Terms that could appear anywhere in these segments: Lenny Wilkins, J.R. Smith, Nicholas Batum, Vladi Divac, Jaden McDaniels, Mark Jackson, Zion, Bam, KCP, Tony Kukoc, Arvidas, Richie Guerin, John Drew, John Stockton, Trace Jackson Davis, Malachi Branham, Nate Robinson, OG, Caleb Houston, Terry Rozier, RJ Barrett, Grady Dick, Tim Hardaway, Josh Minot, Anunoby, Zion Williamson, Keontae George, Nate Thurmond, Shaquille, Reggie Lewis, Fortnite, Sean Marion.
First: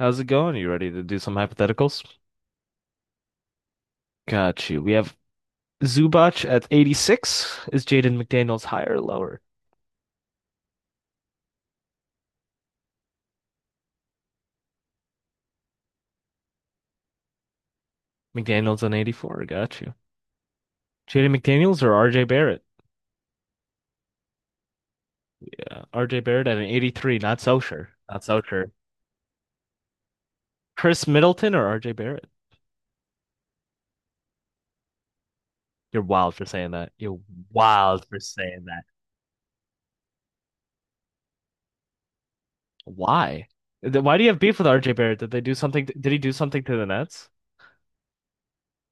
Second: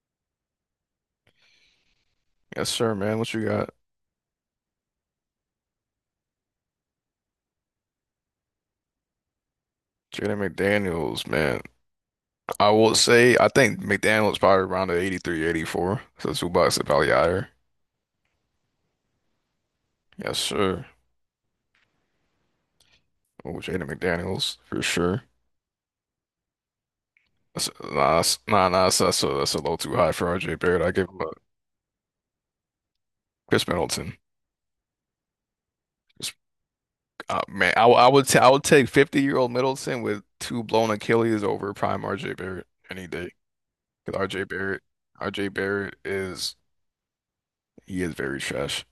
How's it going? You ready to do some hypotheticals? Yes, sir, man. What you got? Got you. We have Zubac at 86. Is Jaden McDaniels higher or lower? Jaden McDaniels, man. I will say, I think McDaniels probably around the 83, 84. So Zubac is probably higher. McDaniels on 84. Got you. Yes, sir. Jaden McDaniels or RJ Barrett? Oh, Jaden McDaniels, for sure. Yeah, RJ Barrett at an 83. Not so sure. Not That's- so nah, sure. nah, that's a little too high for RJ Barrett. I Chris give him a Middleton or RJ Barrett? Chris Middleton. You're wild Just- for saying that. You're man, I, w- wild I for would ta- I would saying that. take 50-year-old Middleton with two blown Achilles over prime RJ Barrett any day. Why? Why do Because you have RJ beef with Barrett, RJ Barrett? Did they RJ do something? Barrett Did he do is, something to the Nets? He is very trash.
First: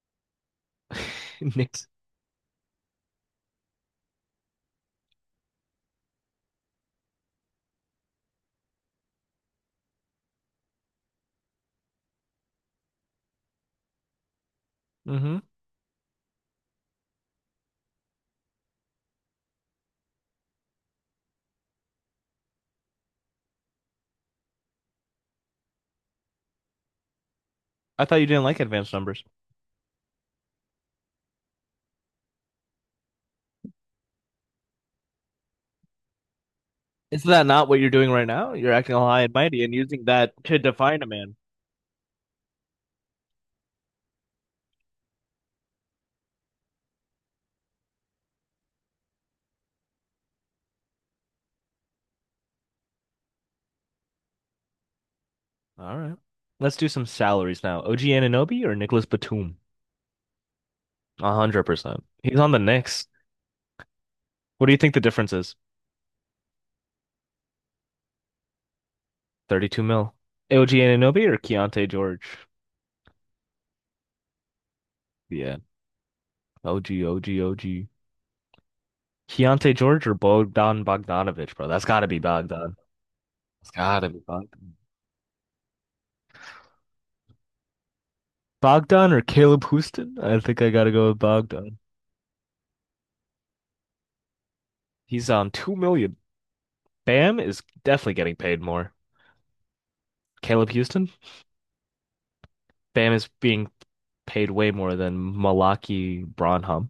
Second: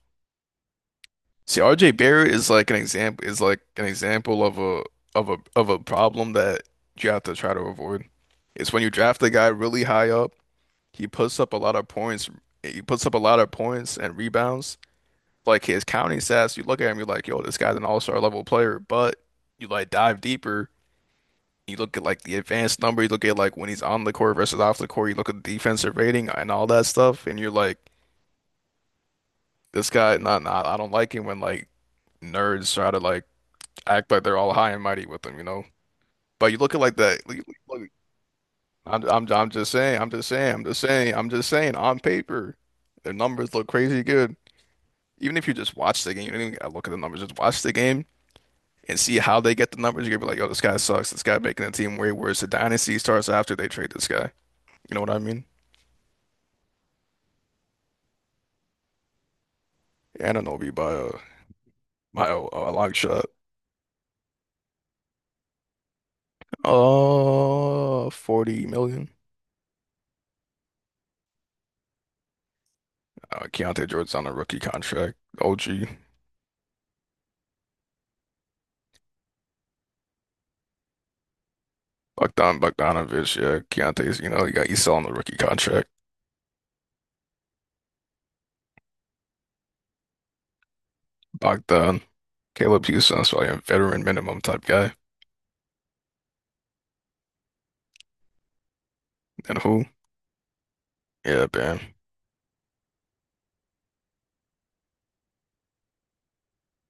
See, Knicks. RJ Barrett is like an example is like an example of a of a of a problem that you have to try to avoid. It's when you draft a guy really high up, he puts up a lot of points, he puts up a lot of points and rebounds. hmm Like his counting stats, you look at him, you're like, yo, this guy's an all-star level player. But you like dive deeper, you look at like the advanced number, you look at like when he's on the court versus off the court, you look at the defensive rating and all that stuff, and you're like, I thought you didn't like advanced numbers. this guy, not nah, nah, I don't like him when like nerds try to like act like they're all high and mighty with them. But you look at like Is that. Look, that not what look, you're doing right now? You're acting I'm, all high I'm and I'm mighty just and saying. using I'm just that saying. to I'm just define a saying. I'm man. just saying. On paper, their numbers look crazy good. Even if you just watch the game, you don't even gotta look at the numbers. Just watch the game and see how they get the numbers. You're gonna be like, "Yo, this guy sucks. This guy making the team way worse." The dynasty starts after they trade this guy. You know what I mean? All right. Let's do some salaries now. OG Anunoby or Nicholas Batum? Anunoby by a 100%. He's on the long Knicks. shot. What do you think the difference is? 40 million. 32 mil. OG Anunoby or Keontae George? Keontae George's on a rookie contract. Yeah. OG. OG, OG, OG. Keontae George or Bogdan Bogdanovic, bro? That's gotta be Bogdan Bogdan. Bogdanovic, yeah, It's gotta be Keontae's, you know, you got Bogdan. Isel on the rookie contract. Bogdan or Caleb Houston? I think I gotta go with Bogdan. Bogdan, Caleb Houston's probably a veteran minimum type guy. He's on 2 million. Bam is definitely getting paid more. And who? Caleb Houston. Yeah, man. Bam is being paid way more than Malachi Branham.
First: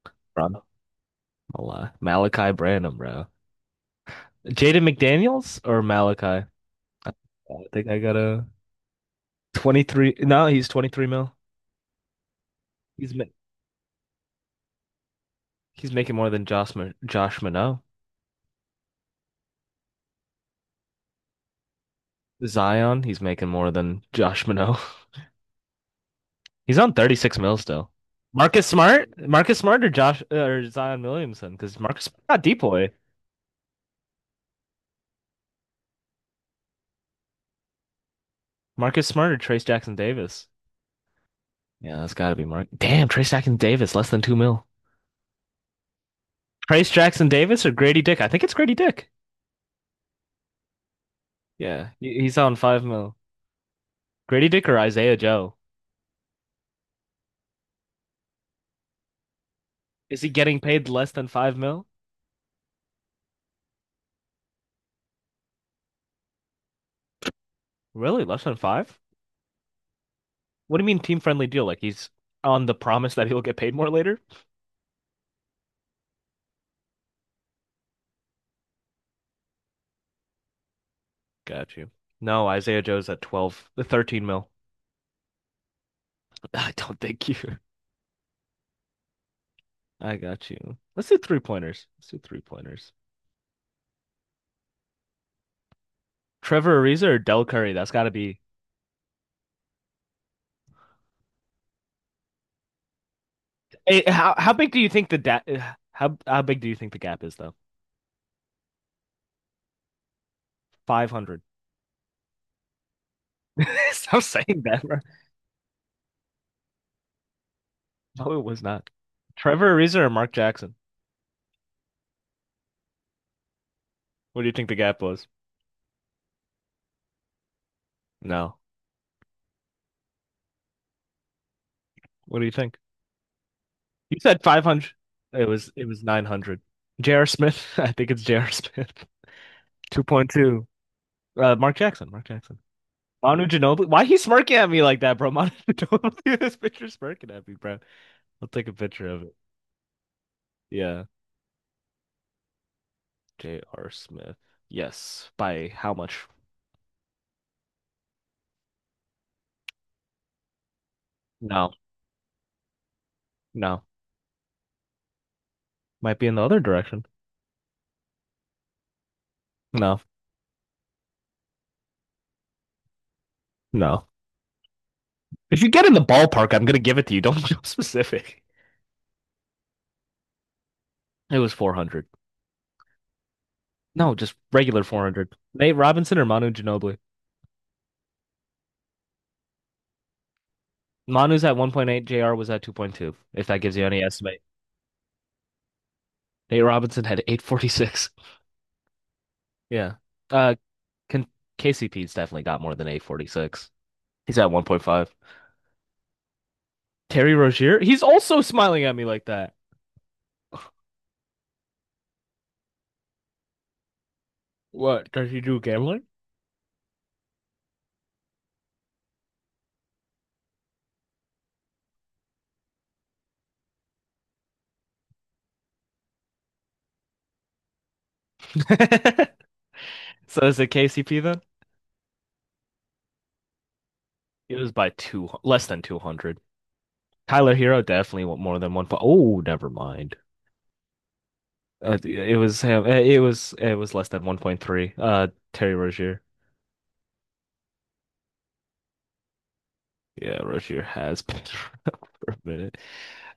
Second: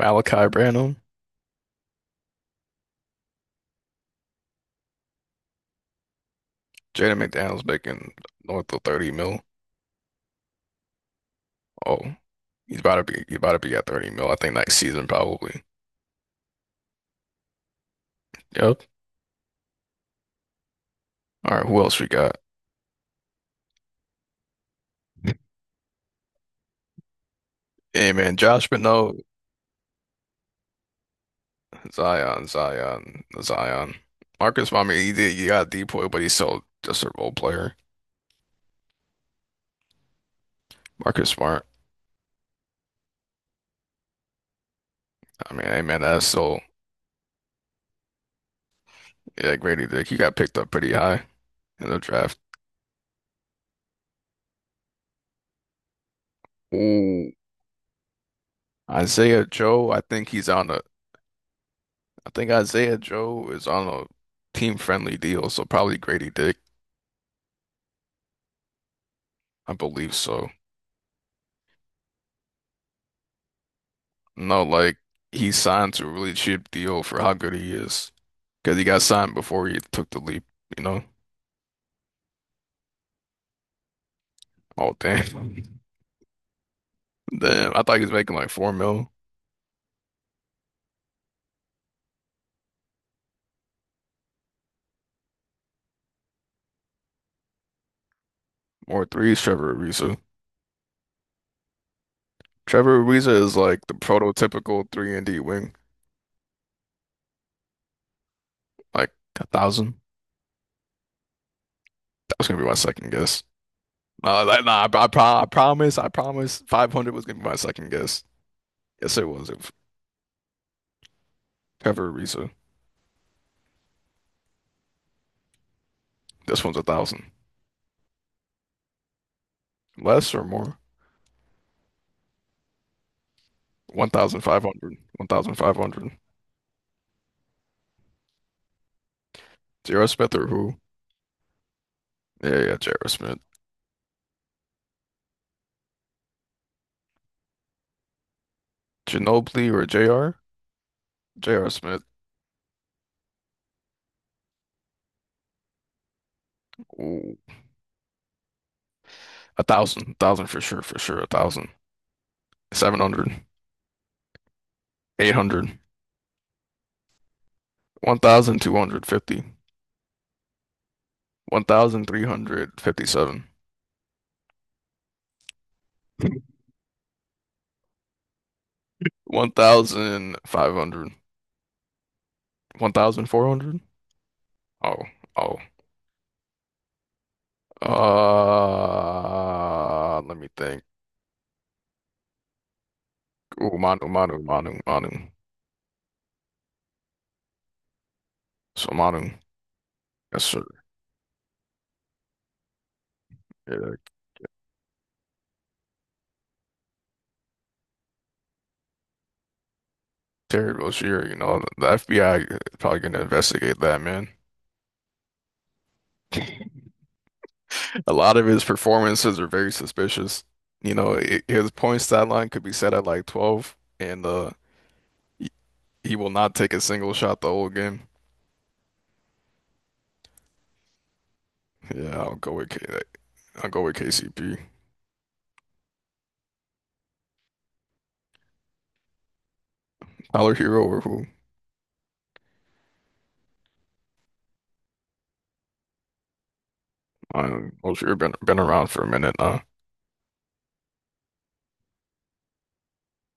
Malachi Branham? Branham, Malachi Branham, bro. Jaden McDaniels or Malachi? I Jaden McDaniels think I making got a north of 30 mil. 23. No, he's 23 mil. Oh, he's about to He's ma be he's about to be at 30 mil, I think next season probably. he's making more than Josh Minot. Yep. All right, who else we got? Zion, he's making more than Josh Minot. He's on 36 mil still. Hey man, Marcus Josh Smart, Minot, Marcus Smart or Josh or Zion Williamson because Marcus not Zion, Depoy. Zion, Zion. Marcus, I mean, he did, he got a depoy, but he's still just a role player. Marcus Smart or Trace Jackson Davis. Marcus Smart. Yeah, that's got to be Mark. Damn, Trace Jackson Davis, less than 2 mil. I mean, hey man, that's so. Trace Jackson Davis or Grady Dick? I think it's Grady Dick. Yeah, Grady Dick, he got picked up pretty high in Yeah, the draft. he's on 5 mil. Grady Dick or Isaiah Joe? Ooh, Isaiah Joe, I Is he think he's getting on a, paid less than 5 mil? I think Isaiah Joe is on a team-friendly deal, so probably Grady Dick. Really, less than five? I believe so. What do you mean team friendly deal? Like he's on the promise that he'll get paid more later? No, like he signed to a really cheap deal for how good he is, because he got signed before he took the leap. You know? Got you. No, Isaiah Joe's at 12, the 13 mil. Oh damn, I don't think you. damn! I thought he was making like four mil I got you. Let's do three pointers. Let's do three pointers. Trevor Ariza or Del Curry? That's got to be. or threes. Trevor Ariza. Trevor Ariza is like the How big do you prototypical think three the and da D wing, how big do you think the gap is though? like 1,000. 500. That was gonna be my second guess. Stop No, saying that, that, nah, bro. I, pro I promise, I promise. 500 was gonna be my second guess. No, it was not. Yes, it was. It was Trevor Ariza or Mark Jackson? Trevor Ariza. What do you think the gap was? This one's 1,000. No. Less or more? What do you think? You said 500. 1,500. It was 1,500. 900. J.R. Smith. I think it's J.R. Smith. J.R. Smith or 2.2. who? Mark Jackson. Mark Yeah, Jackson. yeah, J.R. Smith. Manu Ginobili. Why he smirking at me like that, bro? Manu Ginobili. This picture smirking at me, bro. I'll take a picture of it. Ginobili or J.R.? Yeah. J.R. Smith. J.R. Smith. Yes. By how much? Ooh. 1,000. 1,000 for sure, for sure. 1,000. No. 700. No. 800. Might be in the other direction. 1,250. No. 1,357. No. If you get in the ballpark, I'm gonna give it to you. Don't be specific. 1,500. It was 400. 1,400? No, just regular Oh, 400. oh. Nate Robinson or Manu Ginobili? Let me think. Manu's at 1.8, JR was at 2.2, if that gives Ooh, you any Manu, Manu, estimate. Manu, Manu. Nate Robinson had 846. So Manu, Yeah. yes Uh, sir. can, KCP's definitely got more than 846. Yeah, He's at 1.5. Terry Rozier, he's also smiling at me like that. Terry Rozier, you know, the FBI is probably gonna investigate that man. What, does he do gambling? A lot of his performances are very suspicious. You know, I his point stat line could be set at like 12, and uh, he, he will not take a single shot the whole game. So is it KCP then? Yeah, I'll go with K. I'll go with It KCP. was by two, less than 200. Tyler Hero definitely want more than 1 point. Oh, never mind. Tyler Hero or who? It was him. It was less than 1.3. Terry Rozier. I don't know. Rozier been around for a minute now. Yeah, Rozier has been around for a minute.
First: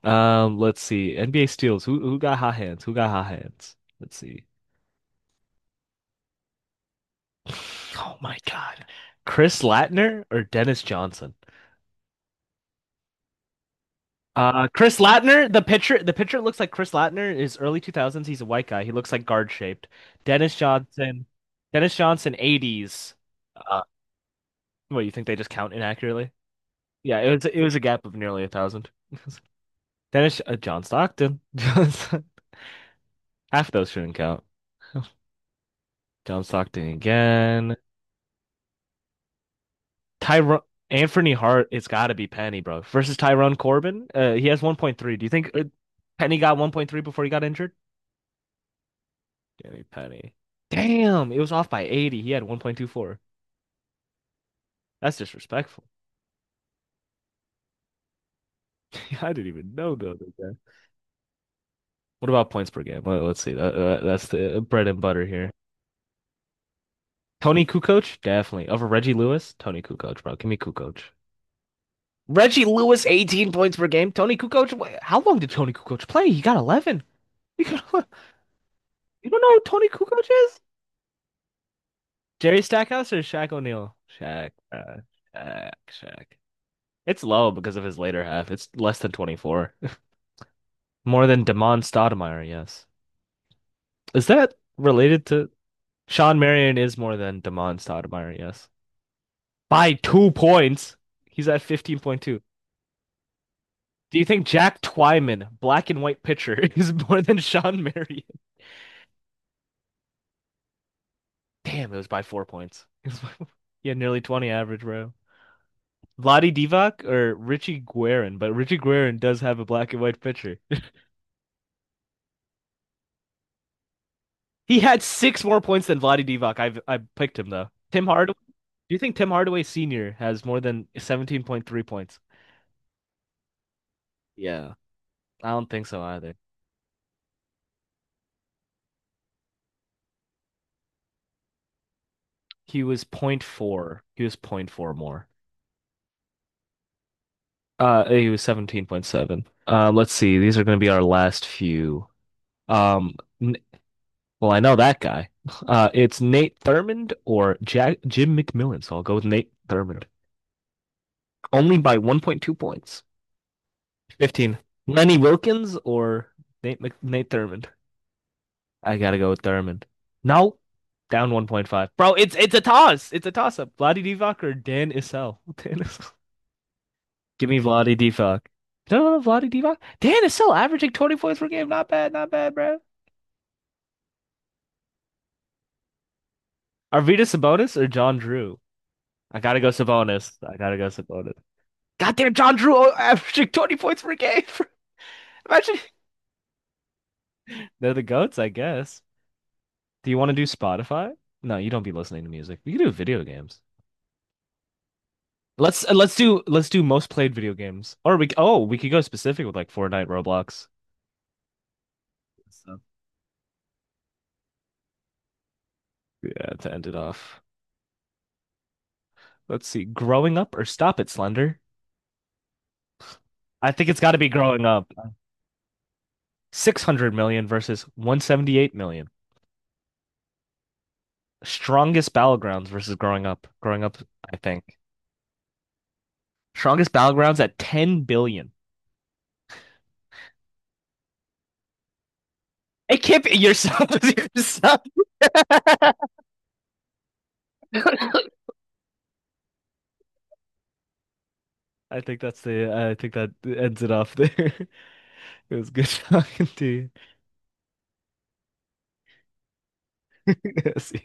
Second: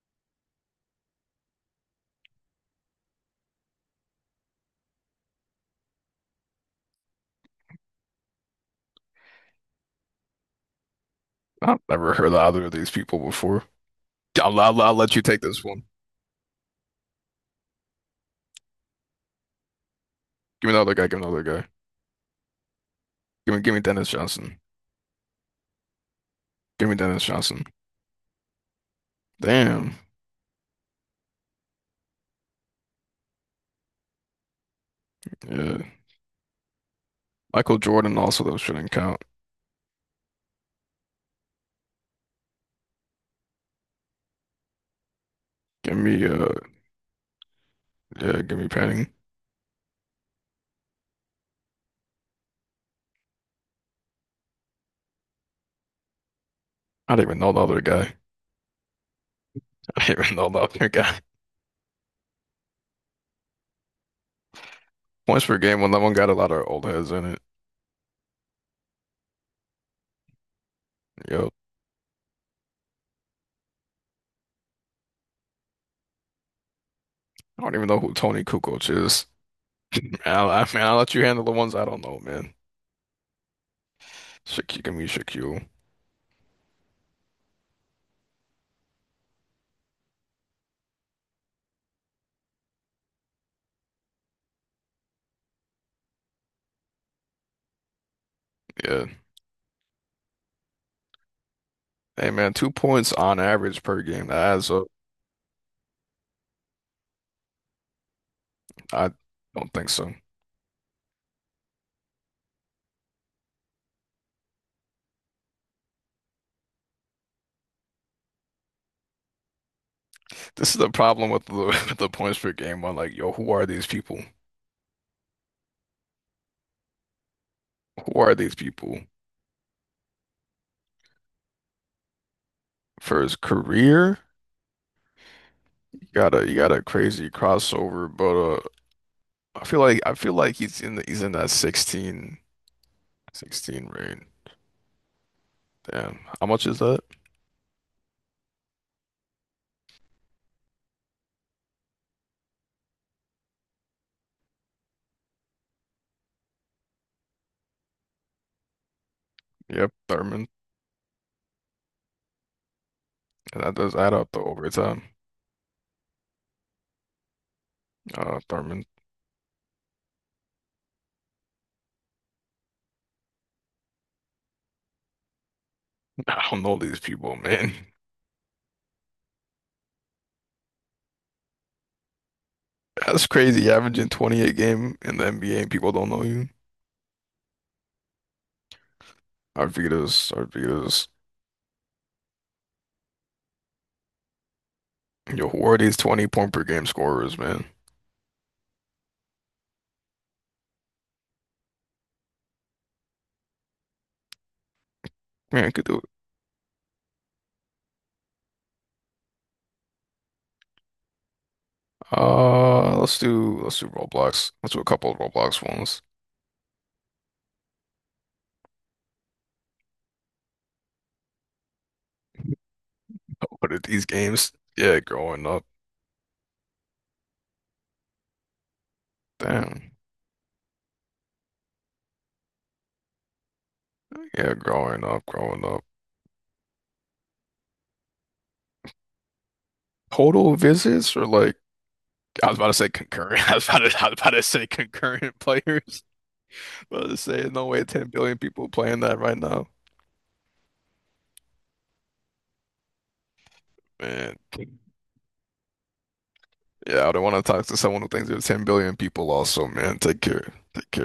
Let's see. NBA steals. Who got hot hands? Who got hot hands? Let's see. Oh my God. Chris Latner or Dennis Johnson? I've never heard of either of these people before. I'll, I'll, I'll Chris let you take Latner, the this one. pitcher, the pitcher looks like Chris Latner is early 2000s. He's a white guy. He looks like guard shaped. Dennis Give me another guy. Give Johnson, me another guy. Dennis Johnson, 80s. Give me Dennis Johnson. What, you think they just count inaccurately? Give me Yeah, Dennis it was it Johnson. was a gap of nearly a thousand. Damn. Dennis John Stockton. Half those shouldn't count. Yeah. John Stockton again. Michael Jordan also though shouldn't count. Tyrone Anthony Hart, it's got to be Penny, bro. Versus Tyrone Corbin. He has 1.3. Do you think Give me Penny got 1.3 before he got injured? Yeah, give me Penning. Danny Penny. Damn, it was off by 80. He had 1.24. That's disrespectful. I don't even know the other guy. I didn't even know I the don't even know other. the other guy. What about points per game? Let us see. That's the bread and butter Points here. per game when that one got a lot of old heads in it. Tony Kukoc, definitely. Over Reggie Lewis, Tony Kukoc, bro. Give me Kukoc. Yo. Reggie Lewis, 18 points per game. Tony Kukoc, how long did Tony Kukoc play? He got 11. I don't You, even know who Tony Kukoc is. you don't know who Tony Kukoc I'll, is? I man, I'll let you handle the ones I don't know, man. Jerry Stackhouse or Shaq O'Neal? Shaq. Give me Shaquille. Shaq, Shaq. It's low because of his later half. It's less than 24. More than Damon Stoudemire, yes. Is that related to Sean Marion is more than Damon Stoudemire, yes. Yeah. By 2 points. He's at Hey 15.2. man, 2 points on average per Do you game. That think adds Jack up. Twyman, black and white pitcher, is more than Sean Marion? I don't think so. Damn, it was by 4 points. It was by. Yeah, nearly 20 average, bro. Vladi Divac or Richie Guerin, but Richie Guerin does have a black and white pitcher. This is the problem with the with the points per game one. Like, yo, who are these people? He had 6 more points than Vladi Divac. I picked him though. Tim Who are Hardaway. these Do you people? think Tim Hardaway Sr. has more than 17.3 points? For his career, Yeah, I don't think so you got either. a you got a crazy crossover, but I feel like he's in the he's in that sixteen He was zero point sixteen 0.4. He range. was zero point 0.4 more. Damn, how much is that? He was 17.7. Let's see. These are going to be our last few. Um, well, I know that guy. It's Nate Thurmond or Jack Jim McMillan, so I'll go with Nate Yep, Thurmond. Thurman. Only by 1.2 points. That does add up to 15. overtime. Lenny Wilkins or Nate Thurmond? Thurman. I gotta go with Thurmond. No, down 1.5. Bro, it's a toss. It's a toss up. Vladi Divac or Dan Issel? Dan Issel. I don't know these people, Give me man. Vladi Divac. No, no, no, Vladi Divac. Dan Issel averaging 20 points per game. Not bad, not bad, bro. That's crazy. Averaging 28 game in the NBA and people don't know you. Arvidas Sabonis or John Drew? I gotta go Arvidas, Sabonis. I gotta go Arvidas. Sabonis. Goddamn, John Drew averaging 20 points per game. Yo, who Imagine are these 20 point per game scorers, man? they're the goats, I guess. Do you want to do Spotify? No, you don't be listening to music. We can do video games. Yeah, I Let's could uh, do it. let's do let's do most played video games. Or we oh we could go specific with like Fortnite, Roblox. So, Let's do Roblox. Let's do a couple of Roblox ones. yeah, to end it off. Let's see. Growing up or stop it, Slender? I What are think it's these got to be games? growing up. Yeah, growing up. 600 million versus 178 million. Damn. Strongest battlegrounds versus growing up. Growing up, I Yeah, think. growing up, growing up. Strongest battlegrounds at 10 billion. Total visits or like I was about to say It can't be concurrent. your sub. I was about to say concurrent I players. I was about to say no way 10 billion people playing that right now. I think that ends it off there. Man. It was good talking to you. Yeah, I don't want to talk to someone who thinks there's 10 billion people also, man. Take care. Take See you. care.